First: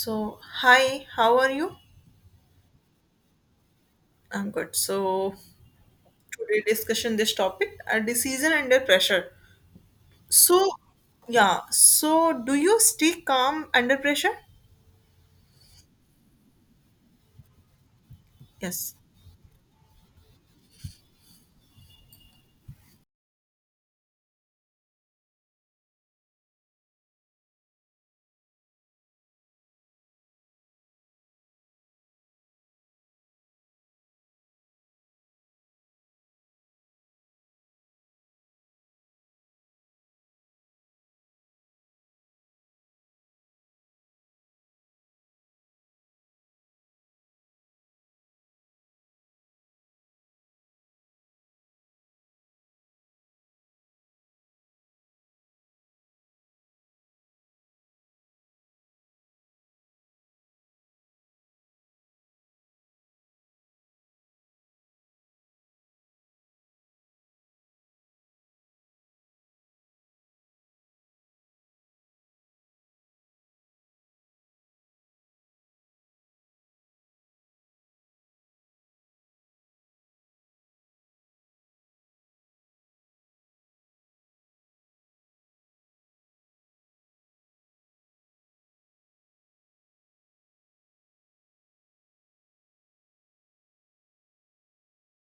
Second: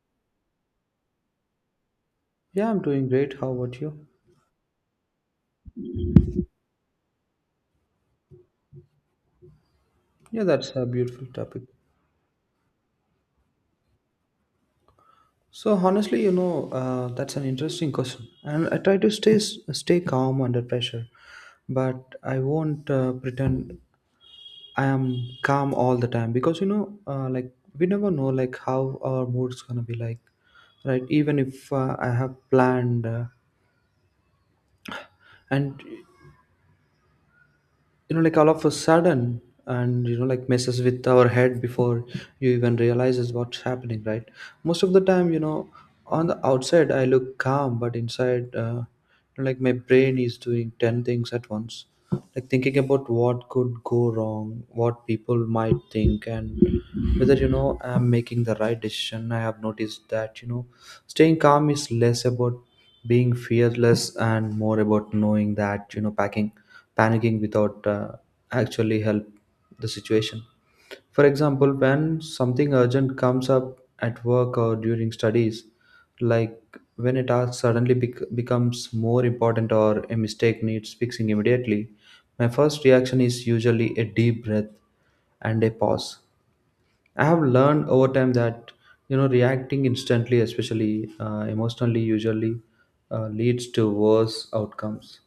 So, hi, how are you? Yeah, I'm doing great. How about you? I'm good. So, today discussion this topic, a decision under pressure. Yeah, So, that's a beautiful yeah, topic. so do you stay calm under pressure? So honestly, that's an interesting question, and I Yes. try to stay calm under pressure, but I won't pretend I am calm all the time because like we never know like how our mood's gonna be like, right? Even if I have planned, and you know like all of a sudden and you know like messes with our head before you even realizes what's happening, right? Most of the time, you know, on the outside I look calm, but inside you know, like my brain is doing 10 things at once, like thinking about what could go wrong, what people might think, and whether you know I'm making the right decision. I have noticed that you know staying calm is less about being fearless and more about knowing that you know packing panicking without actually help the situation. For example, when something urgent comes up at work or during studies, like when a task suddenly becomes more important or a mistake needs fixing immediately, my first reaction is usually a deep breath and a pause. I have learned over time that you know reacting instantly, especially emotionally, usually leads to worse outcomes.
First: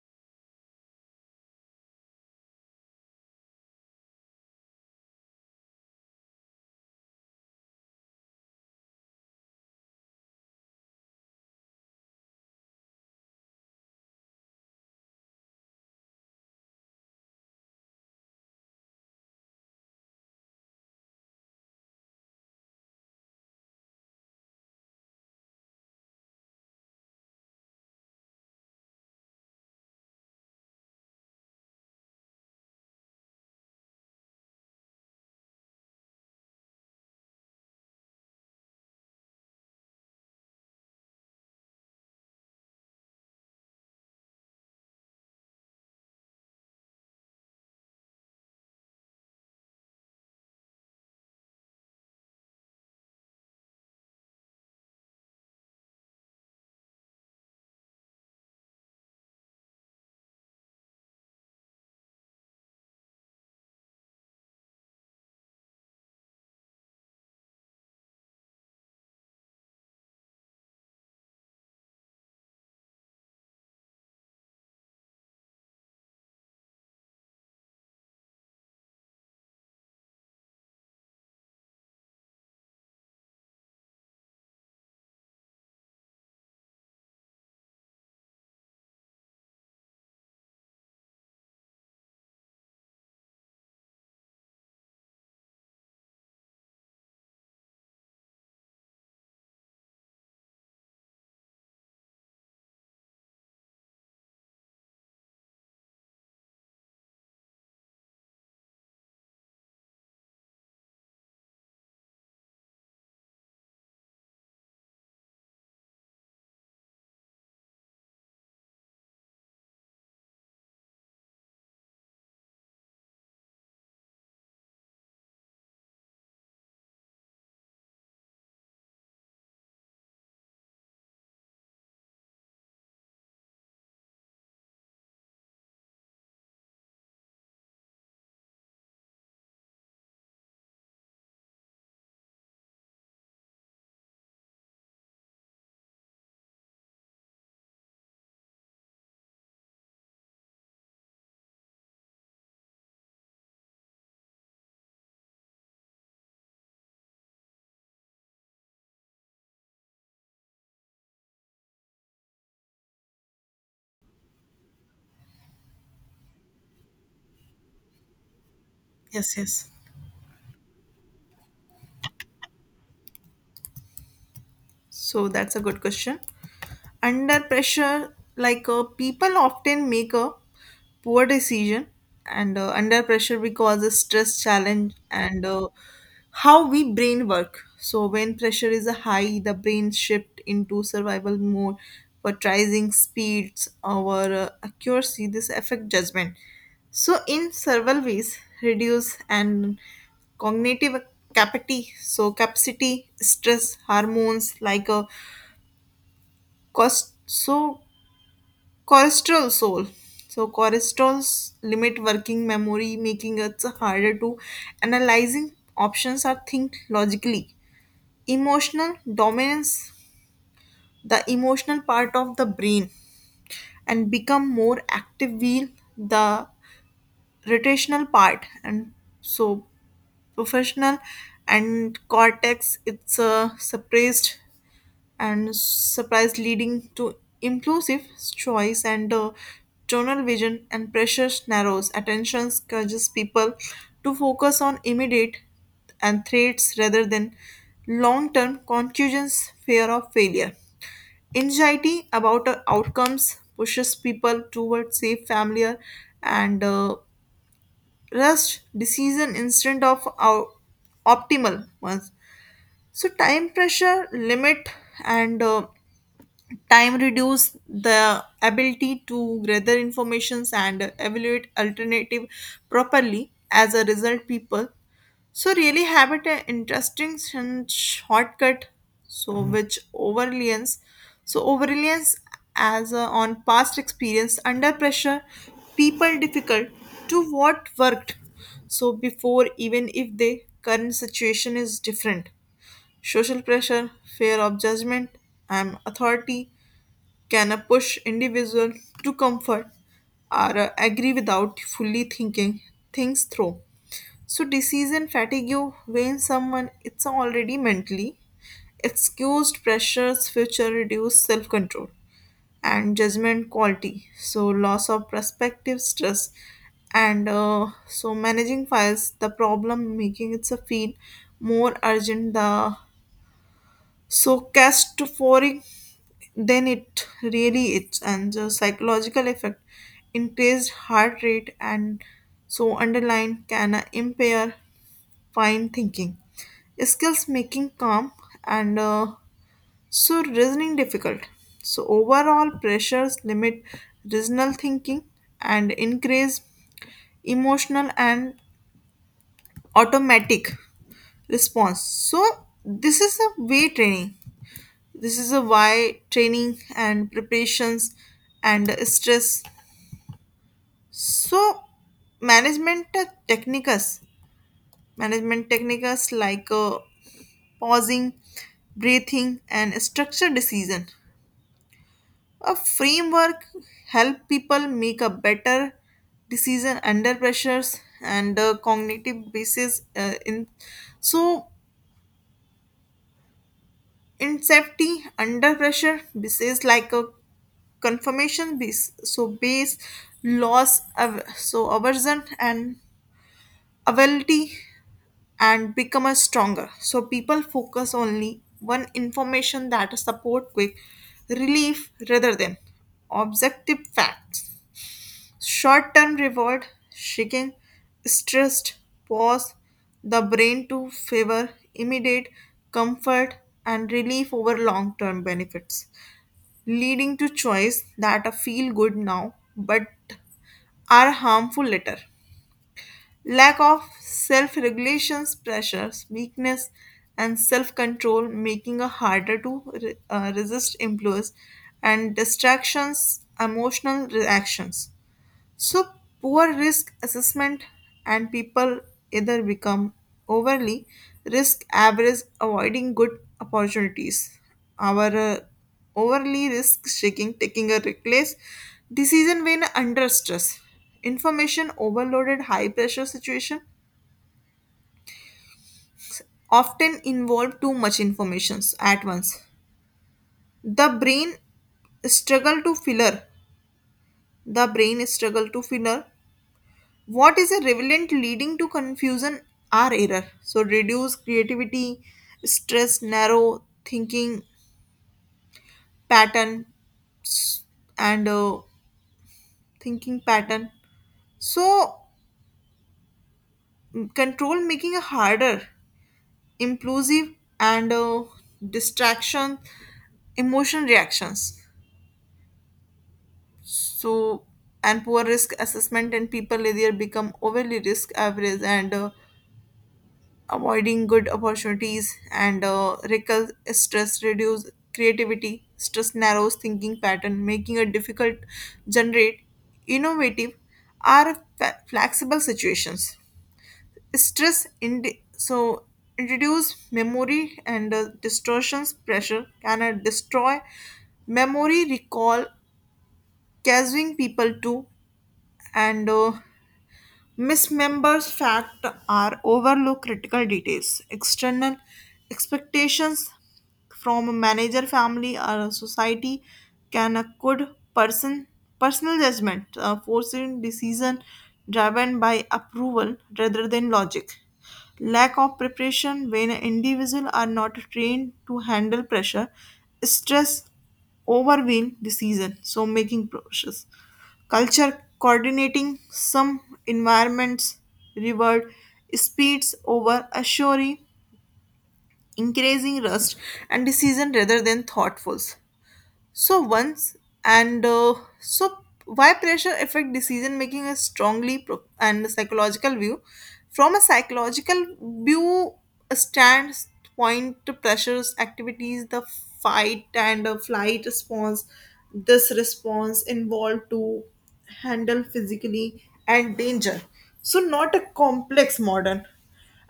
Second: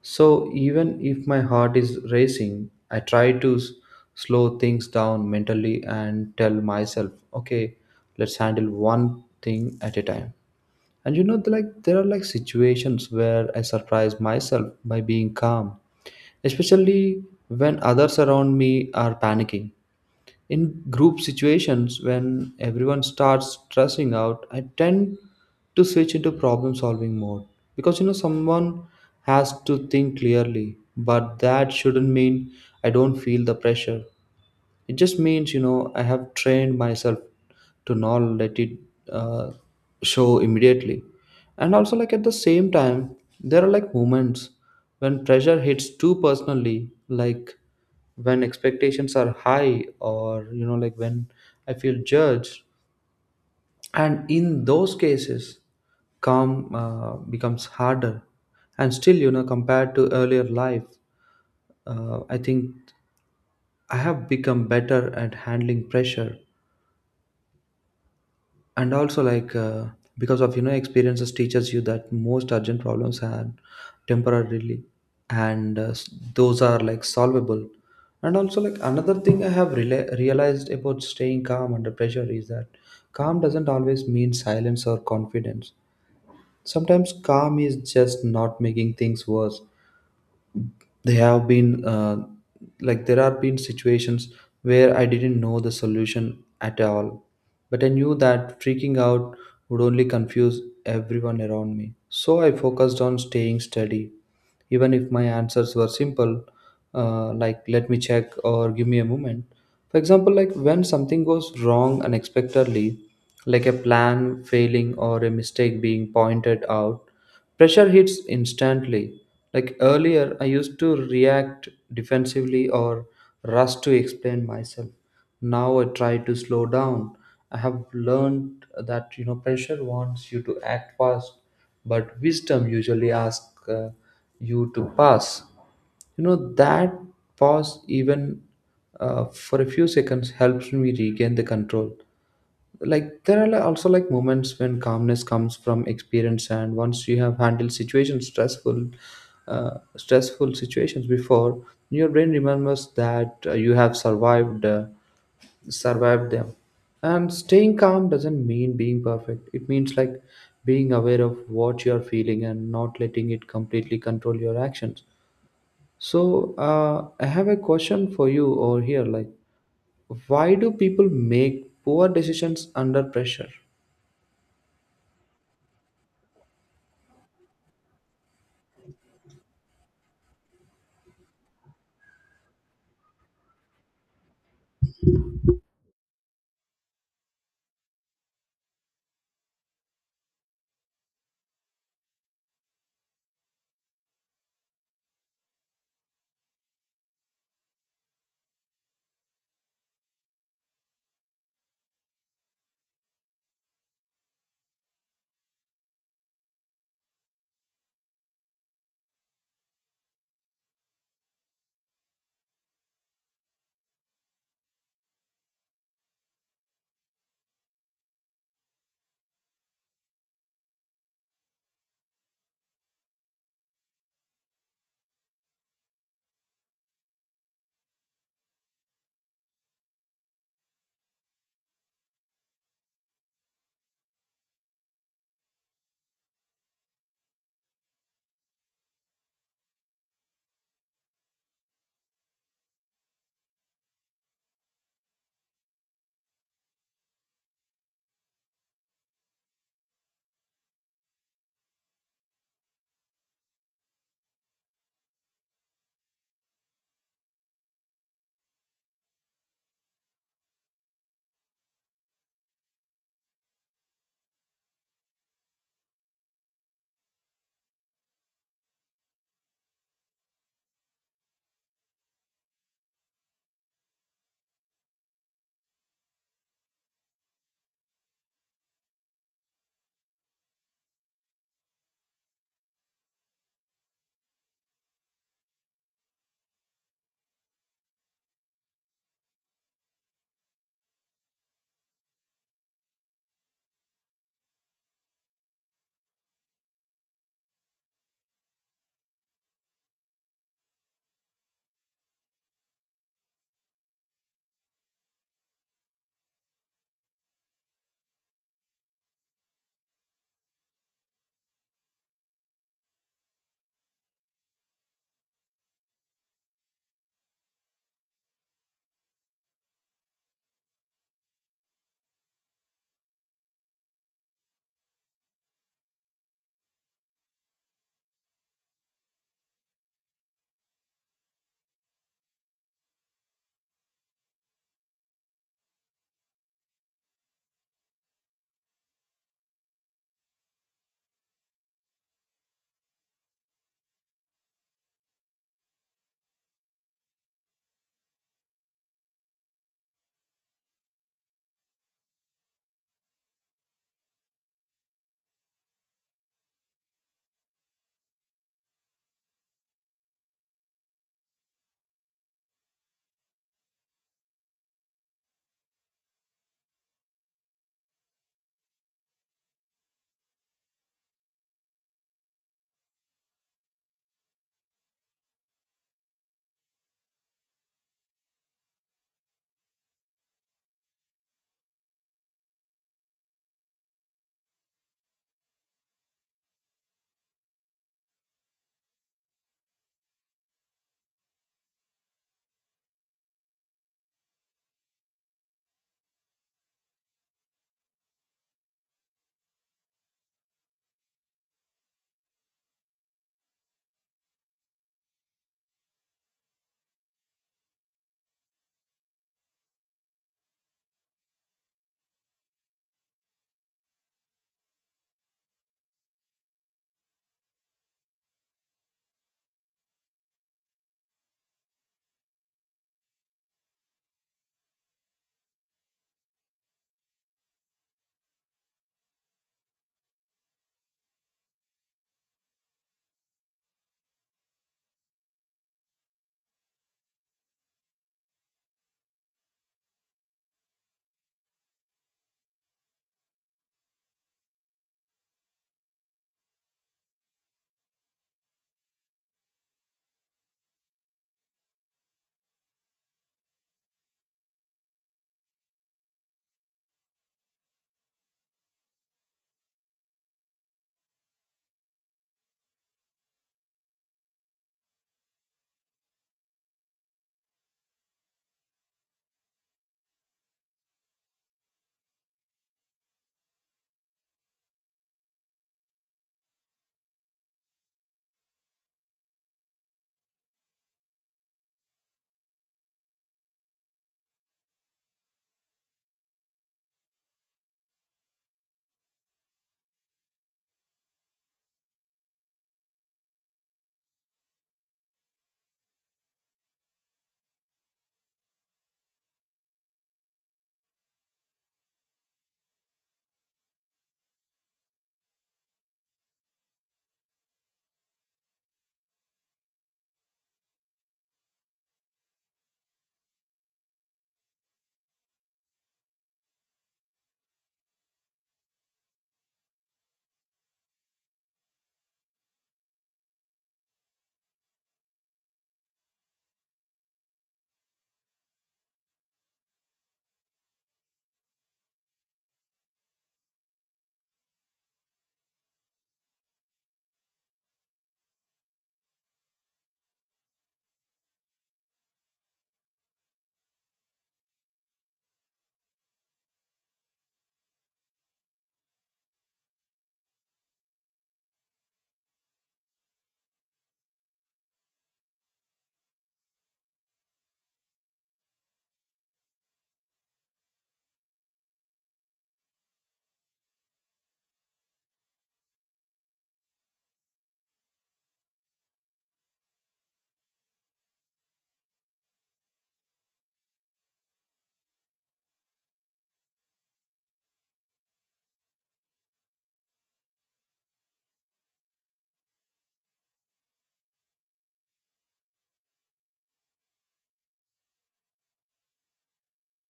So even if my heart is racing, I slow things down mentally and tell myself, okay, let's handle one thing at a time. And you know, like there are like situations where I surprise myself by being calm, especially when others around me are panicking. In group situations, when everyone starts stressing out, I tend to switch into problem solving mode because you know someone has to think clearly, but that shouldn't mean I don't feel the pressure. It just means, you know, I have trained myself to not let it uh, show immediately. And also, like at the same time, there are like moments when pressure hits too personally, like when expectations are high, or, you know, like when I feel judged. And in those cases, calm becomes harder. And still, you know, compared to earlier life, I think I have become better at handling pressure and also like because of you know experiences teaches you that most urgent problems are temporarily and those are like solvable. And also like another thing I have realized about staying calm under pressure is that calm doesn't always mean silence or confidence. Sometimes calm is just not making things worse. They have been Like there have been situations where I didn't know the solution at all, but I knew that freaking out would only confuse everyone around me, so I focused on staying steady, even if my answers were simple, like let me check or give me a moment. For example, like when something goes wrong unexpectedly, like a plan failing or a mistake being pointed out, pressure hits instantly. Like earlier, I used to react defensively or rush to explain myself. Now I try to slow down. I have learned that you know pressure wants you to act fast, but wisdom usually asks you to pass. You know, that pause, even for a few seconds, helps me regain the control. Like, there are also like moments when calmness comes from experience, and once you have handled situations, stressful situations before, your brain remembers that uh, you have survived them. And staying calm doesn't mean being perfect. It means like being aware of what you are feeling and not letting it completely control your actions. So I have a question for you over here. Like, Yes, yes. why do people make poor decisions under pressure? So, that's a good question. Under pressure like people often make a poor decision and under pressure we cause a stress challenge and how we brain work. So when pressure is high the brain shift into survival mode for trying speeds or accuracy, this affect judgment so in several ways reduce and cognitive capacity. So capacity stress hormones like a cost, so cholesterol soul. So cholesterols limit working memory, making it harder to analyzing options or think logically. Emotional dominance, the emotional part of the brain, and become more active wheel, the rotational part, and so professional and cortex. It's suppressed and surprise leading to impulsive choice and tunnel vision, and pressure narrows attention urges people to focus on immediate and threats rather than long-term conclusions. Fear of failure, anxiety about outcomes pushes people towards safe, familiar and rushed decision instead of our optimal ones. So time pressure limit and time reduce the ability to gather informations and evaluate alternative properly. As a result, people so really have it an interesting shortcut. So which overreliance? So overreliance as on past experience under pressure, people difficult to what worked. So before, even if the current situation is different, social pressure, fear of judgment, and authority can push individuals to comfort or agree without fully thinking things through. So decision fatigue when someone it's already mentally excused pressures future reduce self-control and judgment quality. So loss of perspective stress and so managing files the problem making it a feel more urgent, the so catastrophizing. Then it really it's and the psychological effect increased heart rate and so underline can impair fine thinking skills making calm and so reasoning difficult. So overall pressures limit reasonal thinking and increase emotional and automatic response. So this is a way training. This is a why training and preparations and stress. So management techniques, management techniques like pausing, breathing, and structured decision. A framework help people make a better decision under pressures and cognitive basis in so in safety, under pressure, this is like a confirmation base. So base loss, so aversion and ability and become a stronger. So people focus only one information that support quick relief rather than objective facts. Short term reward seeking stressed pause the brain to favor immediate comfort and relief over long term benefits, leading to choice that are feel good now but are harmful later. Lack of self regulations, pressures, weakness, and self control making it harder to resist influence and distractions, emotional reactions. So, poor risk assessment and people either become overly risk averse, avoiding good opportunities. Our overly risk taking, taking a reckless decision when under stress. Information overloaded, high pressure situation often involve too much information at once. The brain struggle to filler. The brain struggle to filler what is a relevant leading to confusion or error. So reduce creativity stress narrow thinking pattern s- and thinking pattern so control making a harder impulsive and distraction emotion reactions. So and poor risk assessment and people either become overly risk average and avoiding good opportunities and recul stress reduce creativity stress narrows thinking pattern making it difficult generate innovative or flexible situations stress in so introduce memory and distortions pressure can destroy memory recall causing people to and mismembers fact are overlook critical details. External expectations from a manager, family, or a society can a good person personal judgment, forcing decision driven by approval rather than logic. Lack of preparation when individuals are not trained to handle pressure, stress, overwhelm decision, so making process. Culture coordinating some environments reward speeds over assuring increasing rust and decision rather than thoughtfuls. So once and so why pressure affect decision making is strongly and psychological view. From a psychological view stands point to pressures activities the fight and flight response. This response involved to handle physically and danger. So not a complex modern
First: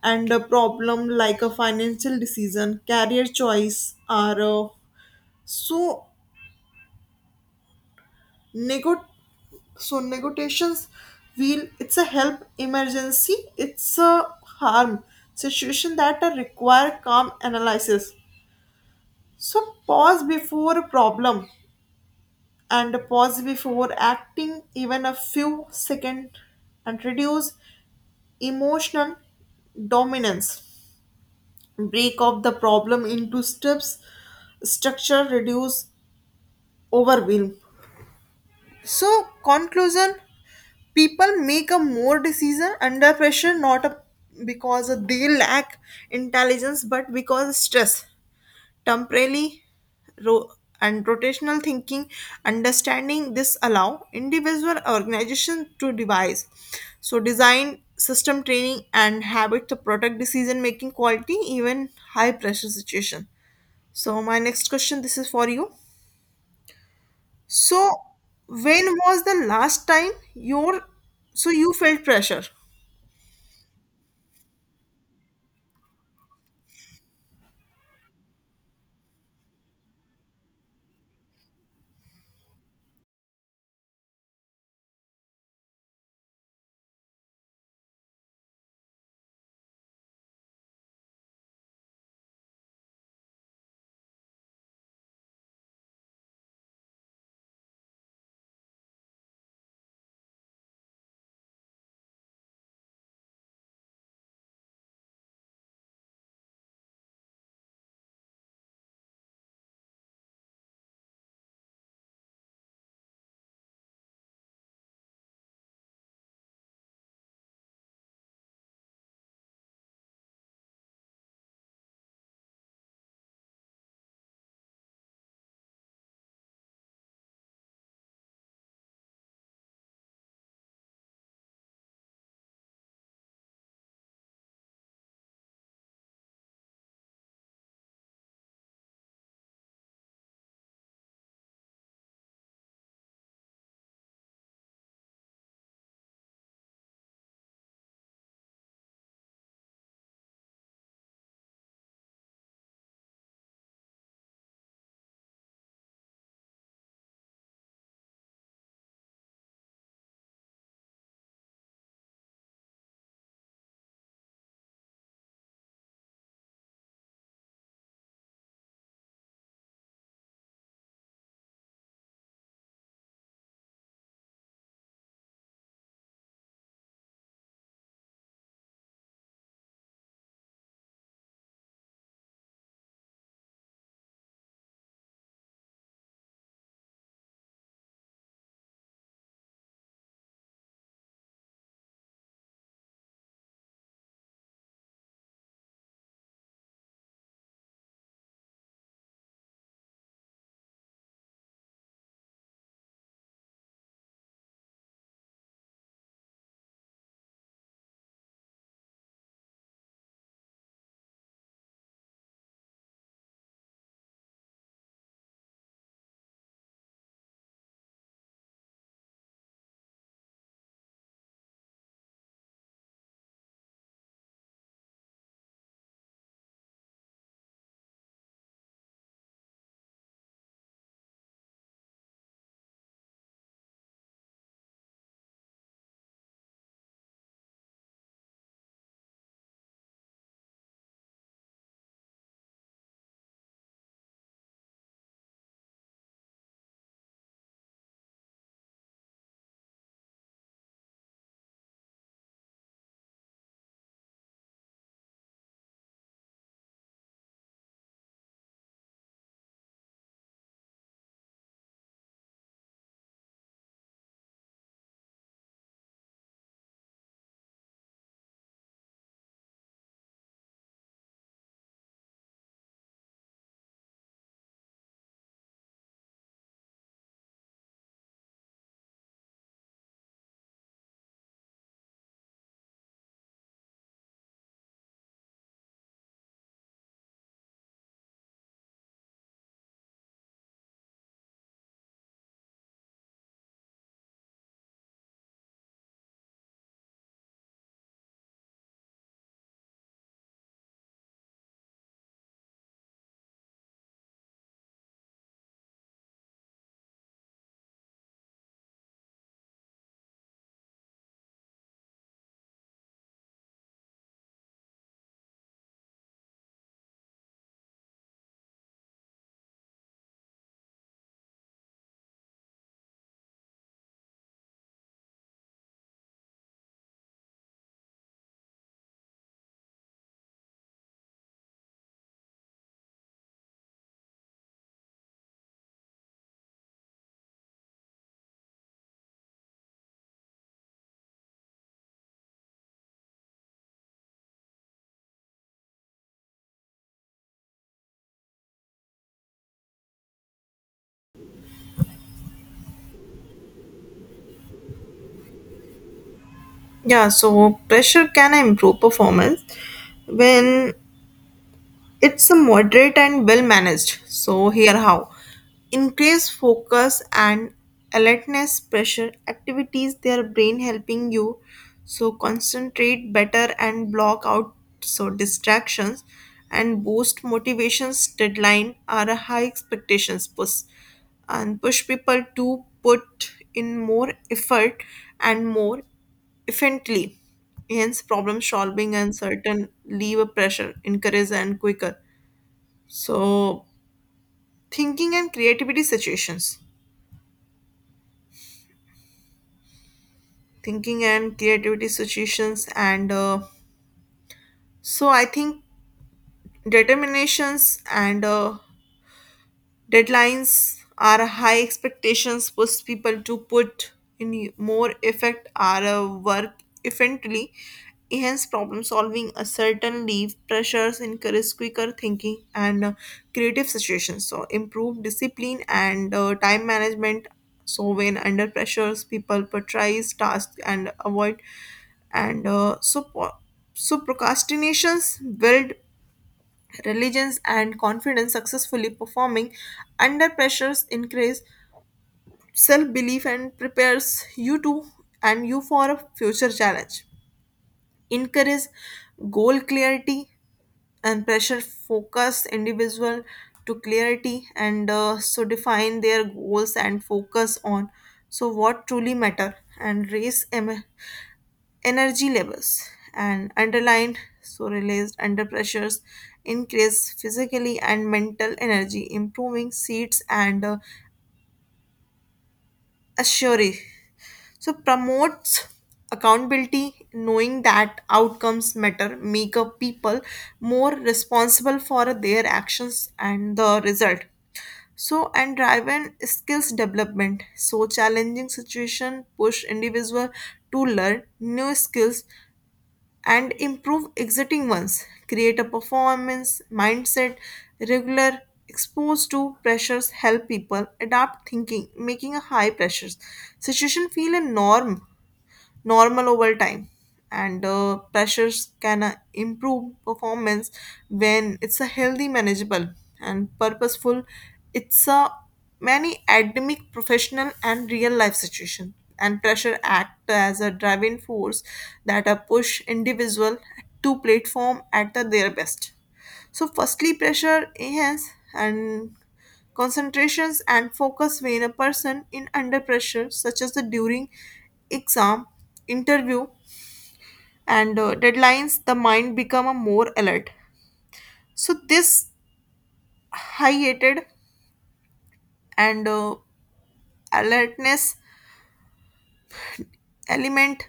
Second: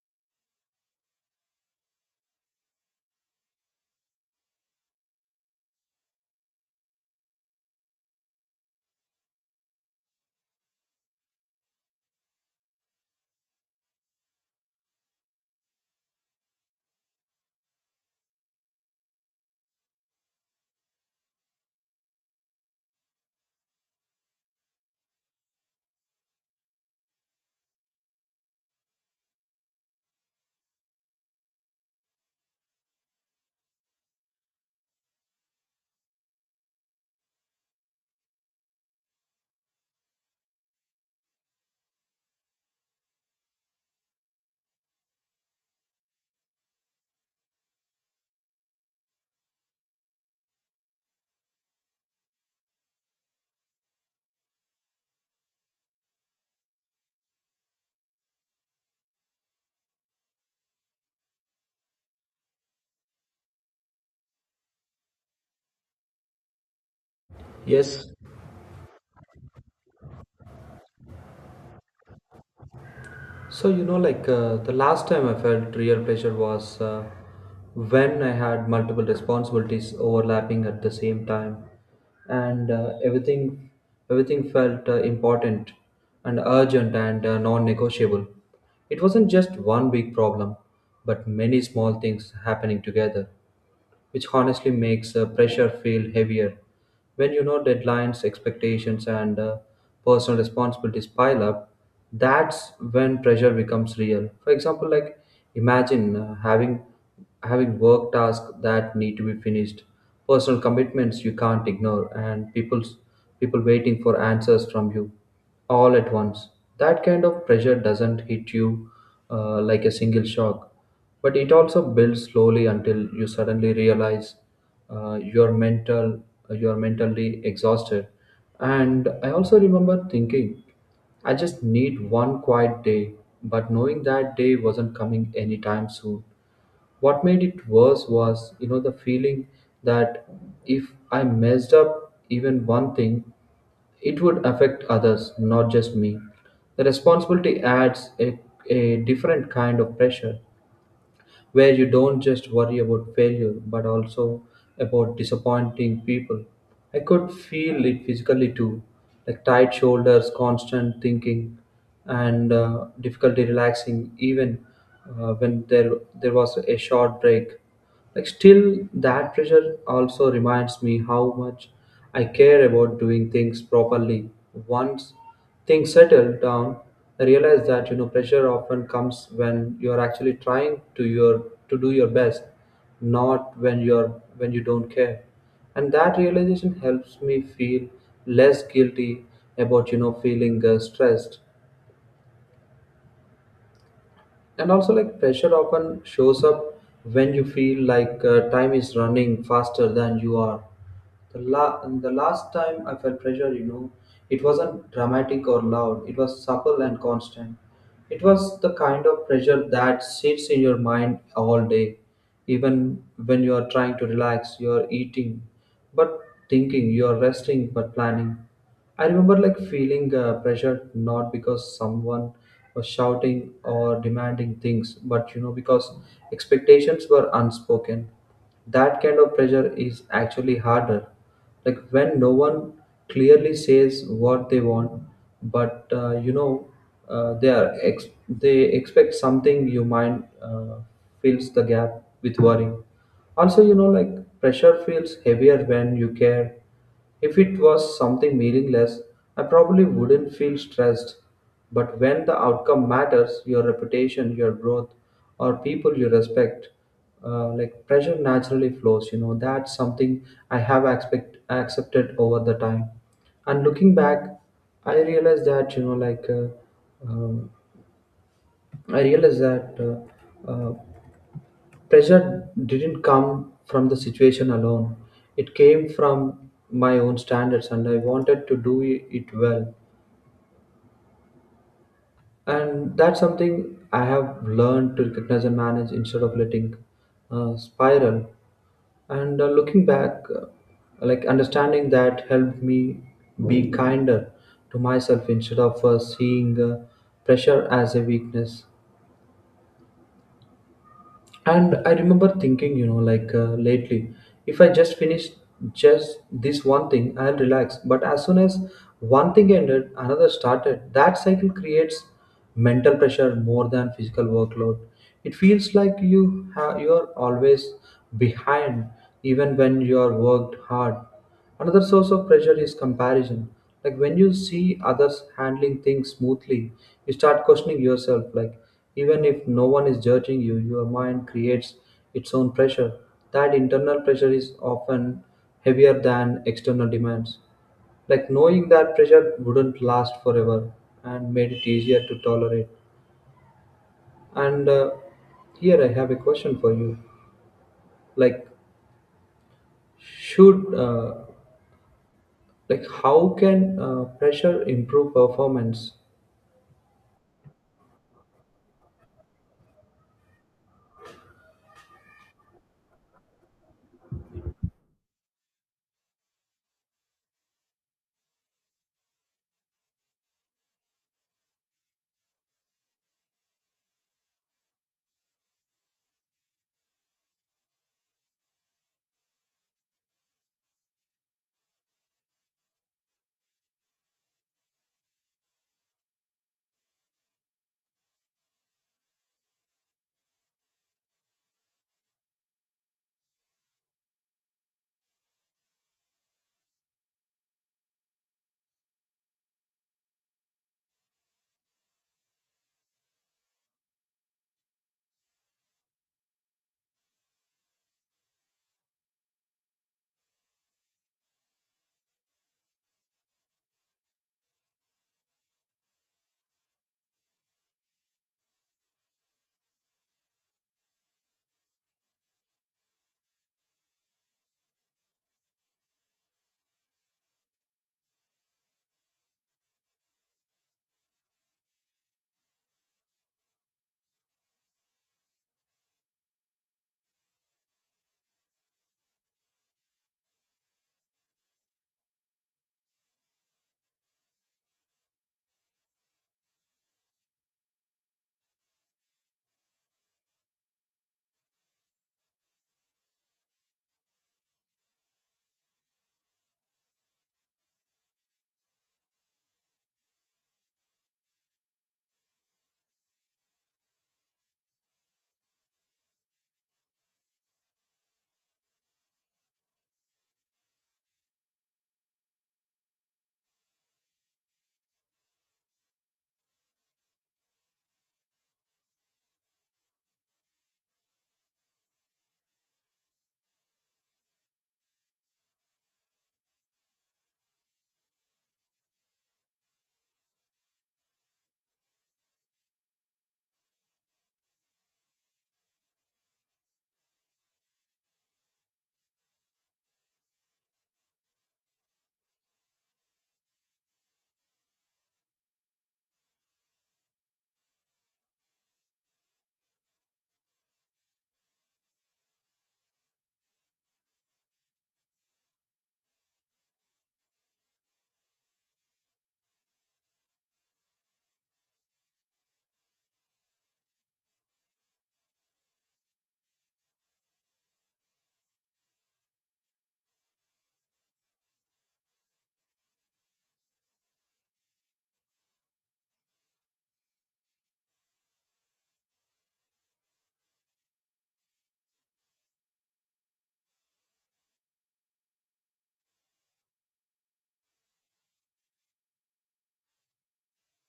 and a problem like a financial decision, career choice are so Nego- so negotiations wheel it's a help emergency it's a harm situation that are require calm analysis. So pause before problem and pause before acting even a few second and reduce emotional dominance, break up the problem into steps, structure reduce overwhelm. So conclusion, people make a more decision under pressure not a, because they lack intelligence but because stress temporarily ro- and rotational thinking. Understanding this allow individual organization to devise so design system training and habit to protect decision making quality even high pressure situation. So my next question, this is for you. So Yes. when was the last time your so you felt pressure? So, you know, like the last time I felt real pressure was when I had multiple responsibilities overlapping at the same time, and uh, everything felt important and urgent and non-negotiable. It wasn't just one big problem, but many small things happening together, which honestly makes pressure feel heavier. When you know deadlines, expectations, and personal responsibilities pile up, that's when pressure becomes real. For example, like imagine uh, having work tasks that need to be finished, personal commitments you can't ignore, and people waiting for answers from you all at once. That kind of pressure doesn't hit you like a single shock, but it also builds slowly until you suddenly realize uh, you're mentally exhausted. And I also remember thinking, I just need one quiet day, but knowing that day wasn't coming anytime soon. What made it worse was you know the feeling that if I messed up even one thing, it would affect others, not just me. The responsibility adds a different kind of pressure where you don't just worry about failure but also about disappointing people. I could feel it physically too, like tight shoulders, constant thinking, and difficulty relaxing even uh, when there was a short break. Like still, that pressure also reminds me how much I care about doing things properly. Once things settle down, I realize that you know pressure often comes when you are actually trying to do your best, not when you don't care. And that realization helps me feel less guilty about you know feeling stressed. And also like pressure often shows up when you feel like time is running faster than you are. The last time I felt pressure, you know, it wasn't dramatic or loud, it was supple and constant. It was the kind of pressure that sits in your mind all day, even when you are trying to relax, you are eating but thinking, you are resting but planning. I remember like feeling pressured not because someone was shouting or demanding things, but you know, because expectations were unspoken. That kind of pressure is actually harder. Like when no one clearly says what they want, but uh, you know, they expect something. Your mind fills the gap with worry. Also, you know, like pressure feels heavier when you care. If it was something meaningless, I probably wouldn't feel stressed. But when the outcome matters, your reputation, your growth, or people you respect, like pressure naturally flows. You know, that's something I have expect, accepted over the time. And looking back, I realized that, you know, like um, I realized that uh, uh, Pressure didn't come from the situation alone. It came from my own standards and I wanted to do it well. And that's something I have learned to recognize and manage instead of letting spiral. And looking back, like understanding that helped me be kinder to myself instead of seeing pressure as a weakness. And I remember thinking you know like lately, if I just finish just this one thing, I'll relax. But as soon as one thing ended, another started. That cycle creates mental pressure more than physical workload. It feels like you are always behind even when you are worked hard. Another source of pressure is comparison. Like when you see others handling things smoothly, you start questioning yourself. Like even if no one is judging you, your mind creates its own pressure. That internal pressure is often heavier than external demands. Like knowing that pressure wouldn't last forever and made it easier to tolerate. And here I have a question for you. Like, should like how can pressure improve performance? Yeah, so pressure can improve performance when it's moderate and well managed. So, here how: increase focus and alertness, pressure activities, their brain helping you so concentrate better and block out so distractions, and boost motivations. Deadline are a high expectations push and push people to put in more effort and more efficiently. Hence, problem solving and certain lever pressure increase and quicker. So, thinking and creativity situations, thinking and creativity situations, and so I think determinations and deadlines are high expectations push people to put in more effect or work efficiently. Hence, problem solving, a certain leave pressures encourage quicker thinking and creative situations. So, improve discipline and time management. So, when under pressures, people prioritize tasks and avoid and so so procrastinations build religions and confidence. Successfully performing under pressures increase self-belief and prepares you to and you for a future challenge, encourage goal clarity and pressure focused individual to clarity and so define their goals and focus on so what truly matter and raise energy levels and underlined, so released under pressures increase physically and mental energy improving seats and assuring so promotes accountability. Knowing that outcomes matter make up people more responsible for their actions and the result. So and driven skills development so challenging situation push individual to learn new skills and improve existing ones. Create a performance mindset, regular exposed to pressures help people adapt thinking, making a high pressures situation feel a norm normal over time and pressures can improve performance when it's a healthy, manageable and purposeful. It's a many academic professional and real life situation and pressure act as a driving force that push individual to platform at the, their best. So, firstly, pressure enhance and concentrations and focus when a person in under pressure, such as the during exam, interview, and deadlines, the mind become a more alert. So, this hiated and alertness element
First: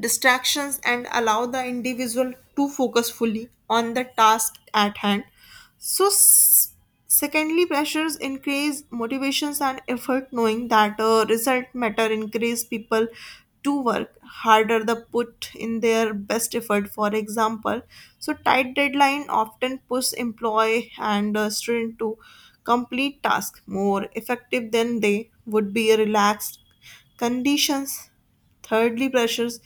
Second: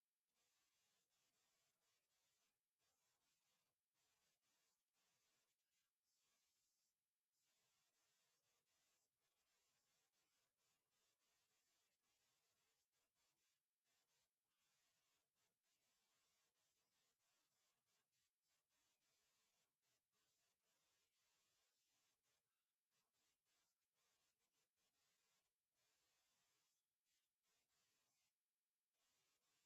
distractions and allow the individual to focus fully on the task at hand. So secondly pressures increase motivations and effort. Knowing that result matter increase people to work harder, the put in their best effort. For example, so tight deadline often push employee and student to complete task more effective than they would be relaxed conditions. Thirdly, pressures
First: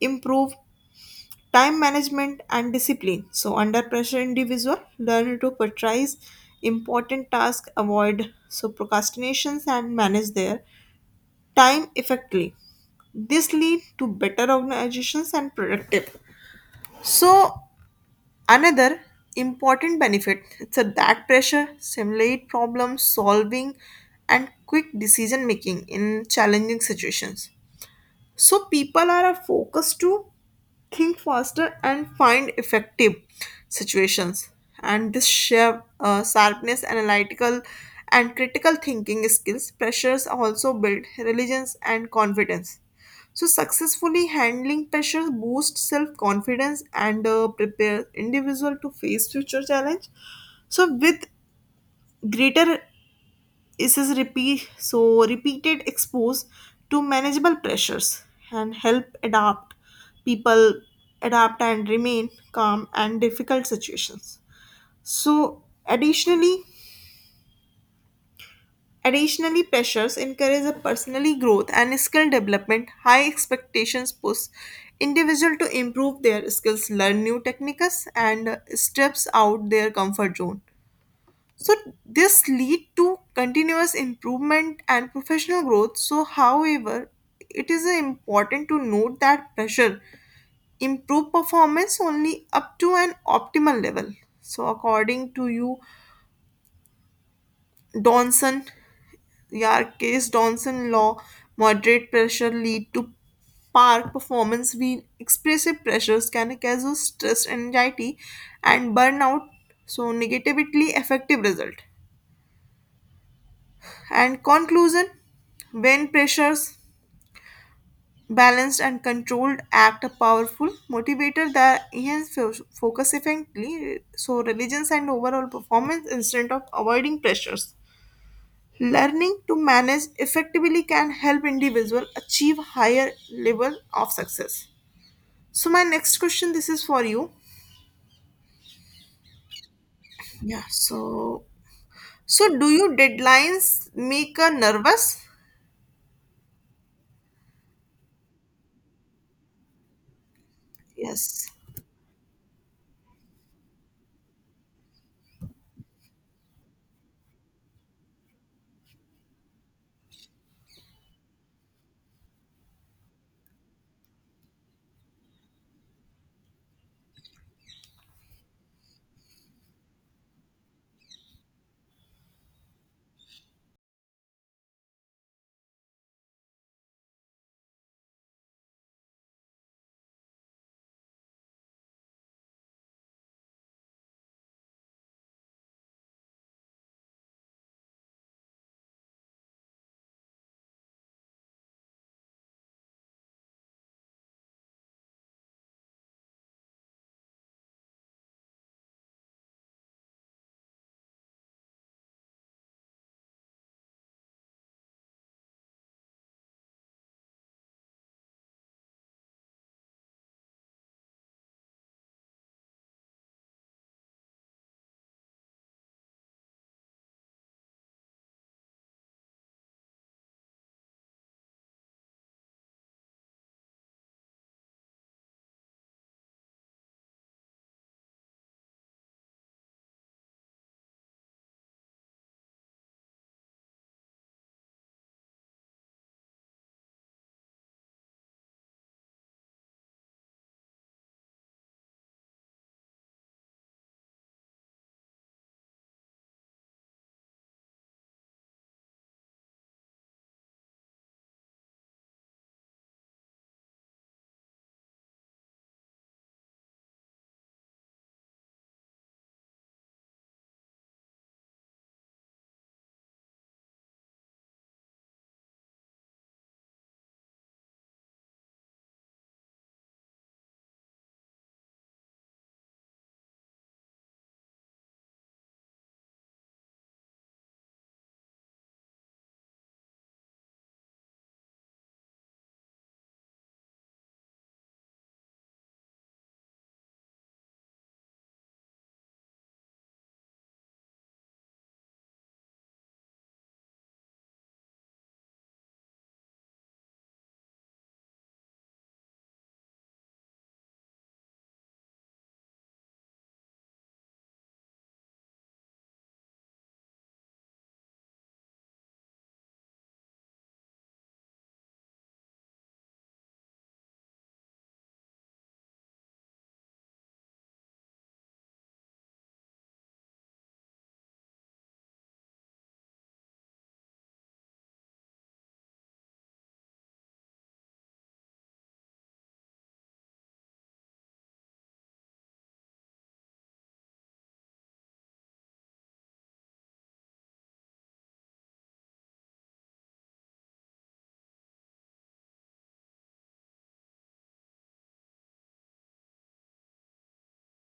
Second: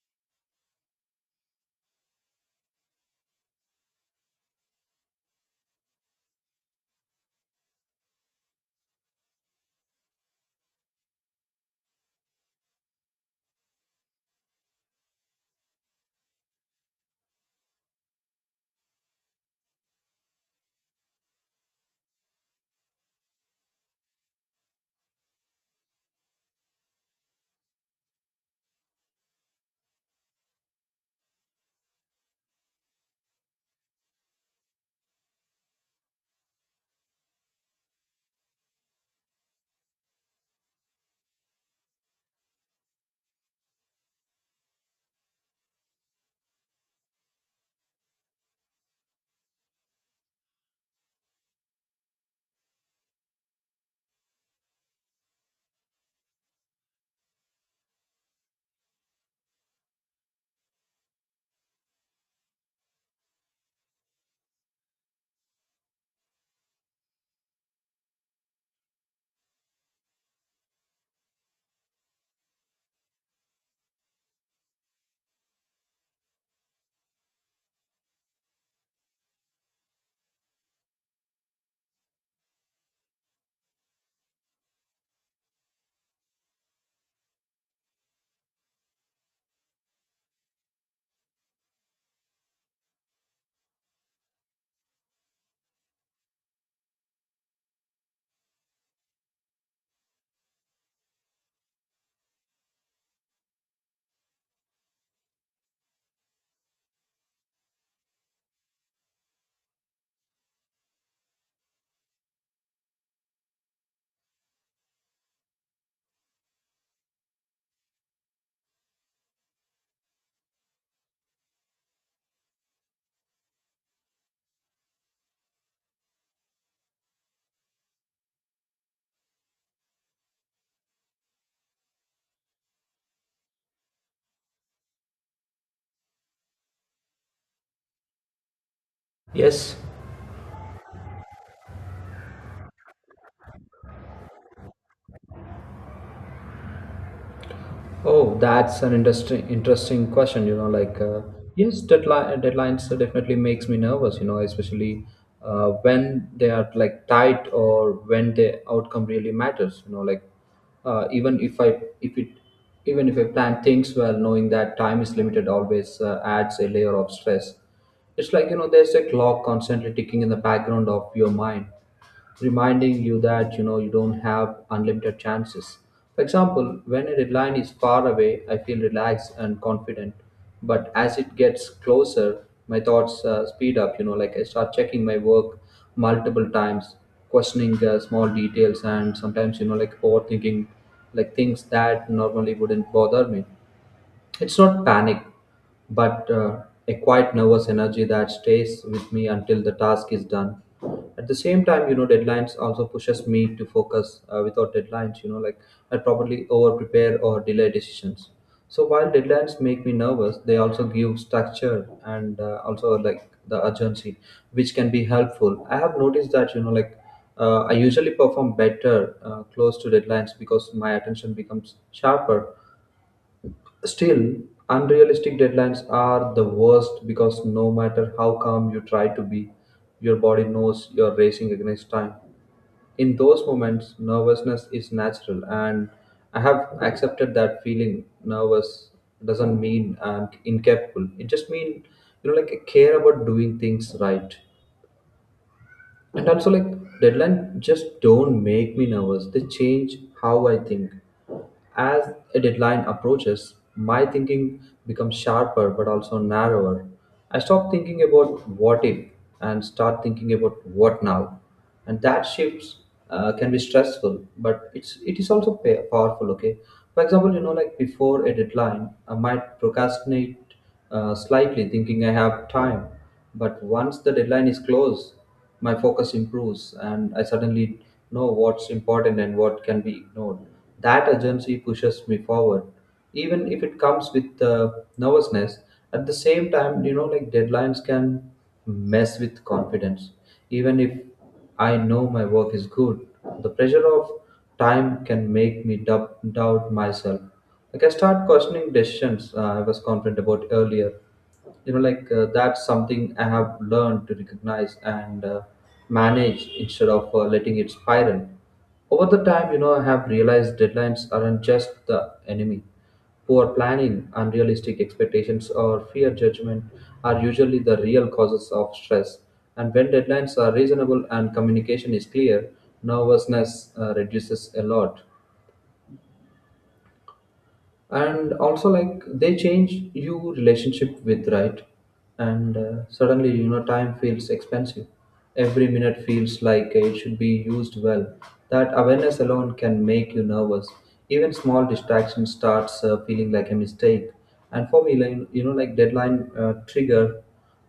improve time management and discipline. So, under pressure, individual learn to prioritize important tasks, avoid so procrastinations, and manage their time effectively. This lead to better organizations and productive. So, another important benefit it's a that pressure simulate problem solving and quick decision making in challenging situations. So people are focused to think faster and find effective situations, and this sharpness analytical and critical thinking skills. Pressures also build religions and confidence, so successfully handling pressure boosts self-confidence and prepare individual to face future challenge. So with greater, this is repeat, so repeated expose to manageable pressures and help adapt people adapt and remain calm and difficult situations. So additionally, additionally pressures encourage a personally growth and skill development. High expectations push individual to improve their skills, learn new techniques and steps out their comfort zone. So this lead to continuous improvement and professional growth. So however, it is important to note that pressure improve performance only up to an optimal level. So according to you donson, your case donson law, moderate pressure lead to park performance, we expressive pressures can cause stress, anxiety and burnout, so negatively affective result. And conclusion, when pressures balanced and controlled act a powerful motivator that enhance focus effectively so religions and overall performance. Instead of avoiding pressures, learning to manage effectively can help individual achieve higher level of success. So my next question, this is for you. Yes. Yeah, so so do you deadlines make her nervous? Oh, that's an interesting question. You know, like Yes. yes, deadlines definitely makes me nervous. You know, especially when they are like tight or when the outcome really matters. You know, like uh, even if I plan things well, knowing that time is limited always adds a layer of stress. It's like you know, there's a clock constantly ticking in the background of your mind reminding you that you know you don't have unlimited chances. For example, when a deadline is far away, I feel relaxed and confident. But as it gets closer, my thoughts speed up. You know, like I start checking my work multiple times, questioning small details, and sometimes you know like overthinking like things that normally wouldn't bother me. It's not panic, but a quiet nervous energy that stays with me until the task is done. At the same time, you know, deadlines also pushes me to focus. Without deadlines, you know, like I probably over prepare or delay decisions. So while deadlines make me nervous, they also give structure and also like the urgency, which can be helpful. I have noticed that, you know, like I usually perform better close to deadlines because my attention becomes sharper. Still, unrealistic deadlines are the worst because no matter how calm you try to be, your body knows you're racing against time. In those moments, nervousness is natural, and I have accepted that feeling nervous doesn't mean I'm incapable. It just means, you know, like I care about doing things right. And also like deadline just don't make me nervous, they change how I think. As a deadline approaches, my thinking becomes sharper but also narrower. I stop thinking about what if and start thinking about what now, and that shifts can be stressful, but it is also powerful. Okay, for example, you know, like before a deadline I might procrastinate slightly, thinking I have time. But once the deadline is close, my focus improves and I suddenly know what's important and what can be ignored. That urgency pushes me forward, even if it comes with nervousness. At the same time, you know, like deadlines can mess with confidence. Even if I know my work is good, the pressure of time can make me doubt myself. Like I start questioning decisions I was confident about earlier. You know, like that's something I have learned to recognize and manage instead of letting it spiral. Over the time, you know, I have realized deadlines aren't just the enemy. Poor planning, unrealistic expectations, or fear judgment are usually the real causes of stress. And when deadlines are reasonable and communication is clear, nervousness reduces a lot. And also like they change you relationship with, right? And suddenly, you know, time feels expensive. Every minute feels like it should be used well. That awareness alone can make you nervous. Even small distraction starts feeling like a mistake. And for me, like, you know, like deadline trigger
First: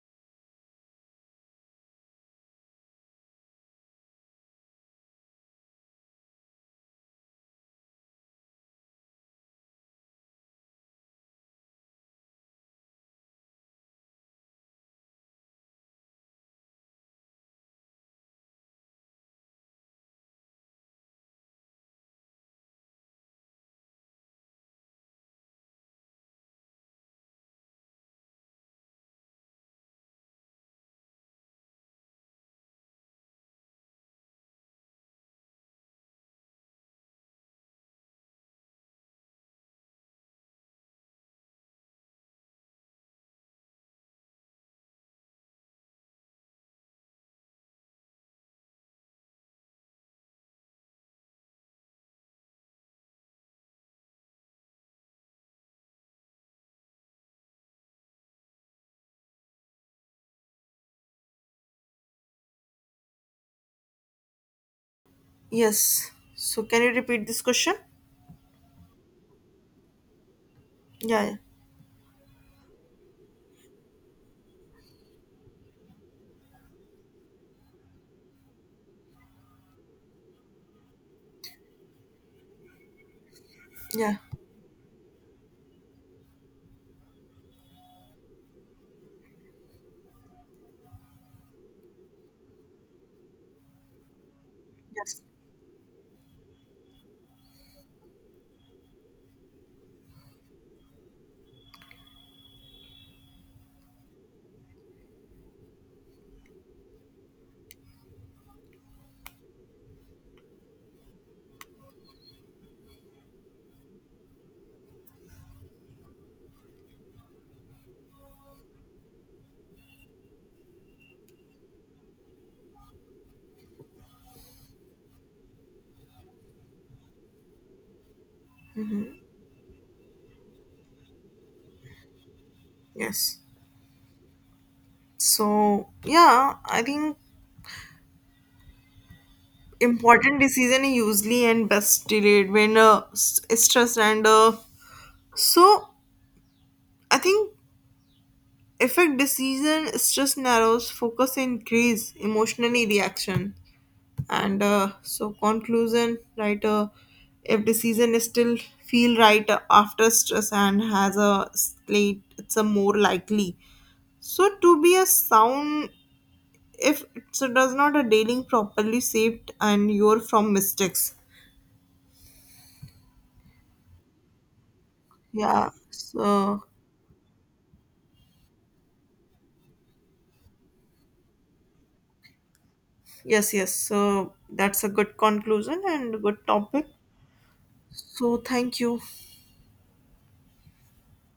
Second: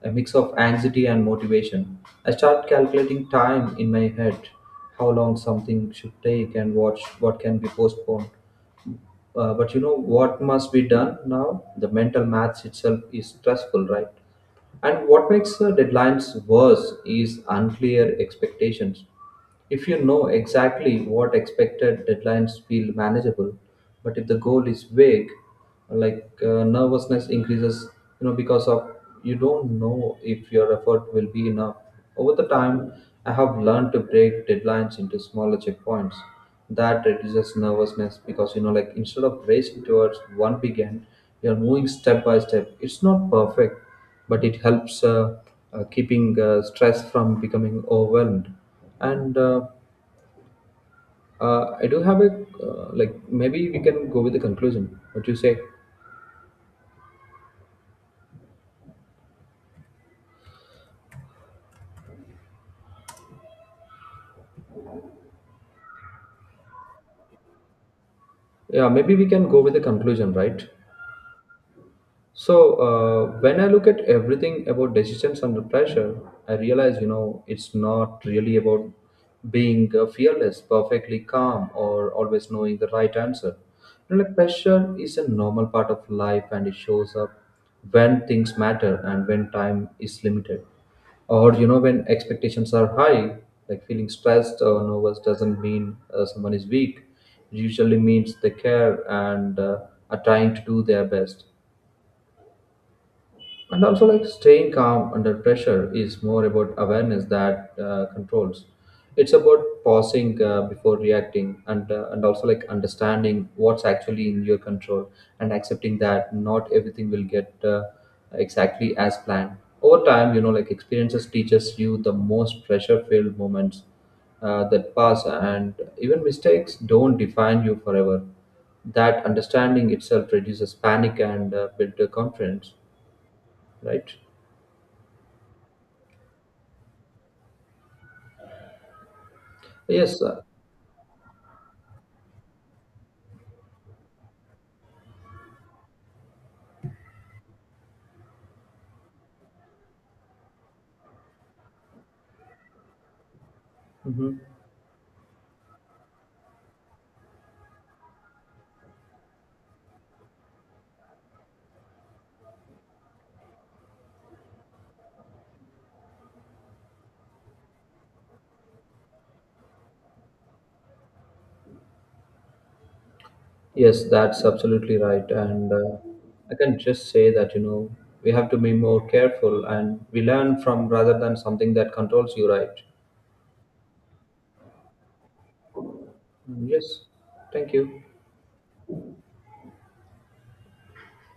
a mix of anxiety and motivation. I start calculating time in my head, how long something should take and what can be postponed, but you know what must be done now? The mental maths itself is stressful, right? And what makes deadlines worse is unclear expectations. If you know exactly what expected, deadlines feel manageable, but if the goal is vague, like nervousness increases, you know, because of you don't know if your effort will be enough. Over the time, I have learned to break deadlines into smaller checkpoints. That reduces nervousness because, you know, like instead of racing towards one big end, you're moving step by step. It's not perfect, but it helps keeping stress from becoming overwhelmed. And I do have a like maybe we can go with the conclusion what you say. Yes, so can you repeat this question? Yeah, maybe we can go with the conclusion, right? Yeah, yeah. So when I look at everything about decisions under pressure, I realize, you know, it's not really about being fearless, perfectly calm, or always knowing the right answer. You Yeah. know, like pressure is a normal part of life, and it shows up when things matter and when time is limited, or you know when expectations are high. Like feeling stressed or nervous Yes. doesn't mean someone is weak. It usually means they care and are trying to do their best. And also like staying calm under pressure is more about awareness that controls. It's about pausing before reacting and also like understanding what's actually in your control and accepting that not everything will get exactly as planned. Over time, you know, like experiences teaches you the most pressure filled moments that pass, and even mistakes don't define you forever. That understanding itself reduces panic and builds confidence, Yes. right? So yeah, I think Yes, important decision is usually and best delayed when stress and so I think effect decision stress narrows focus increase emotionally reaction mhm. and so conclusion, right? If decision is still feel right after stress and has a slate it's a more likely so to be a sound. If so does not a dealing properly saved and you're from mistakes. Yes, that's absolutely right. Yeah And I so. can just say that, you know, we have to be more careful and we learn from rather than something that controls you, right? Yes, yes, so that's a good conclusion and good Mm, topic. yes, thank you. So thank you.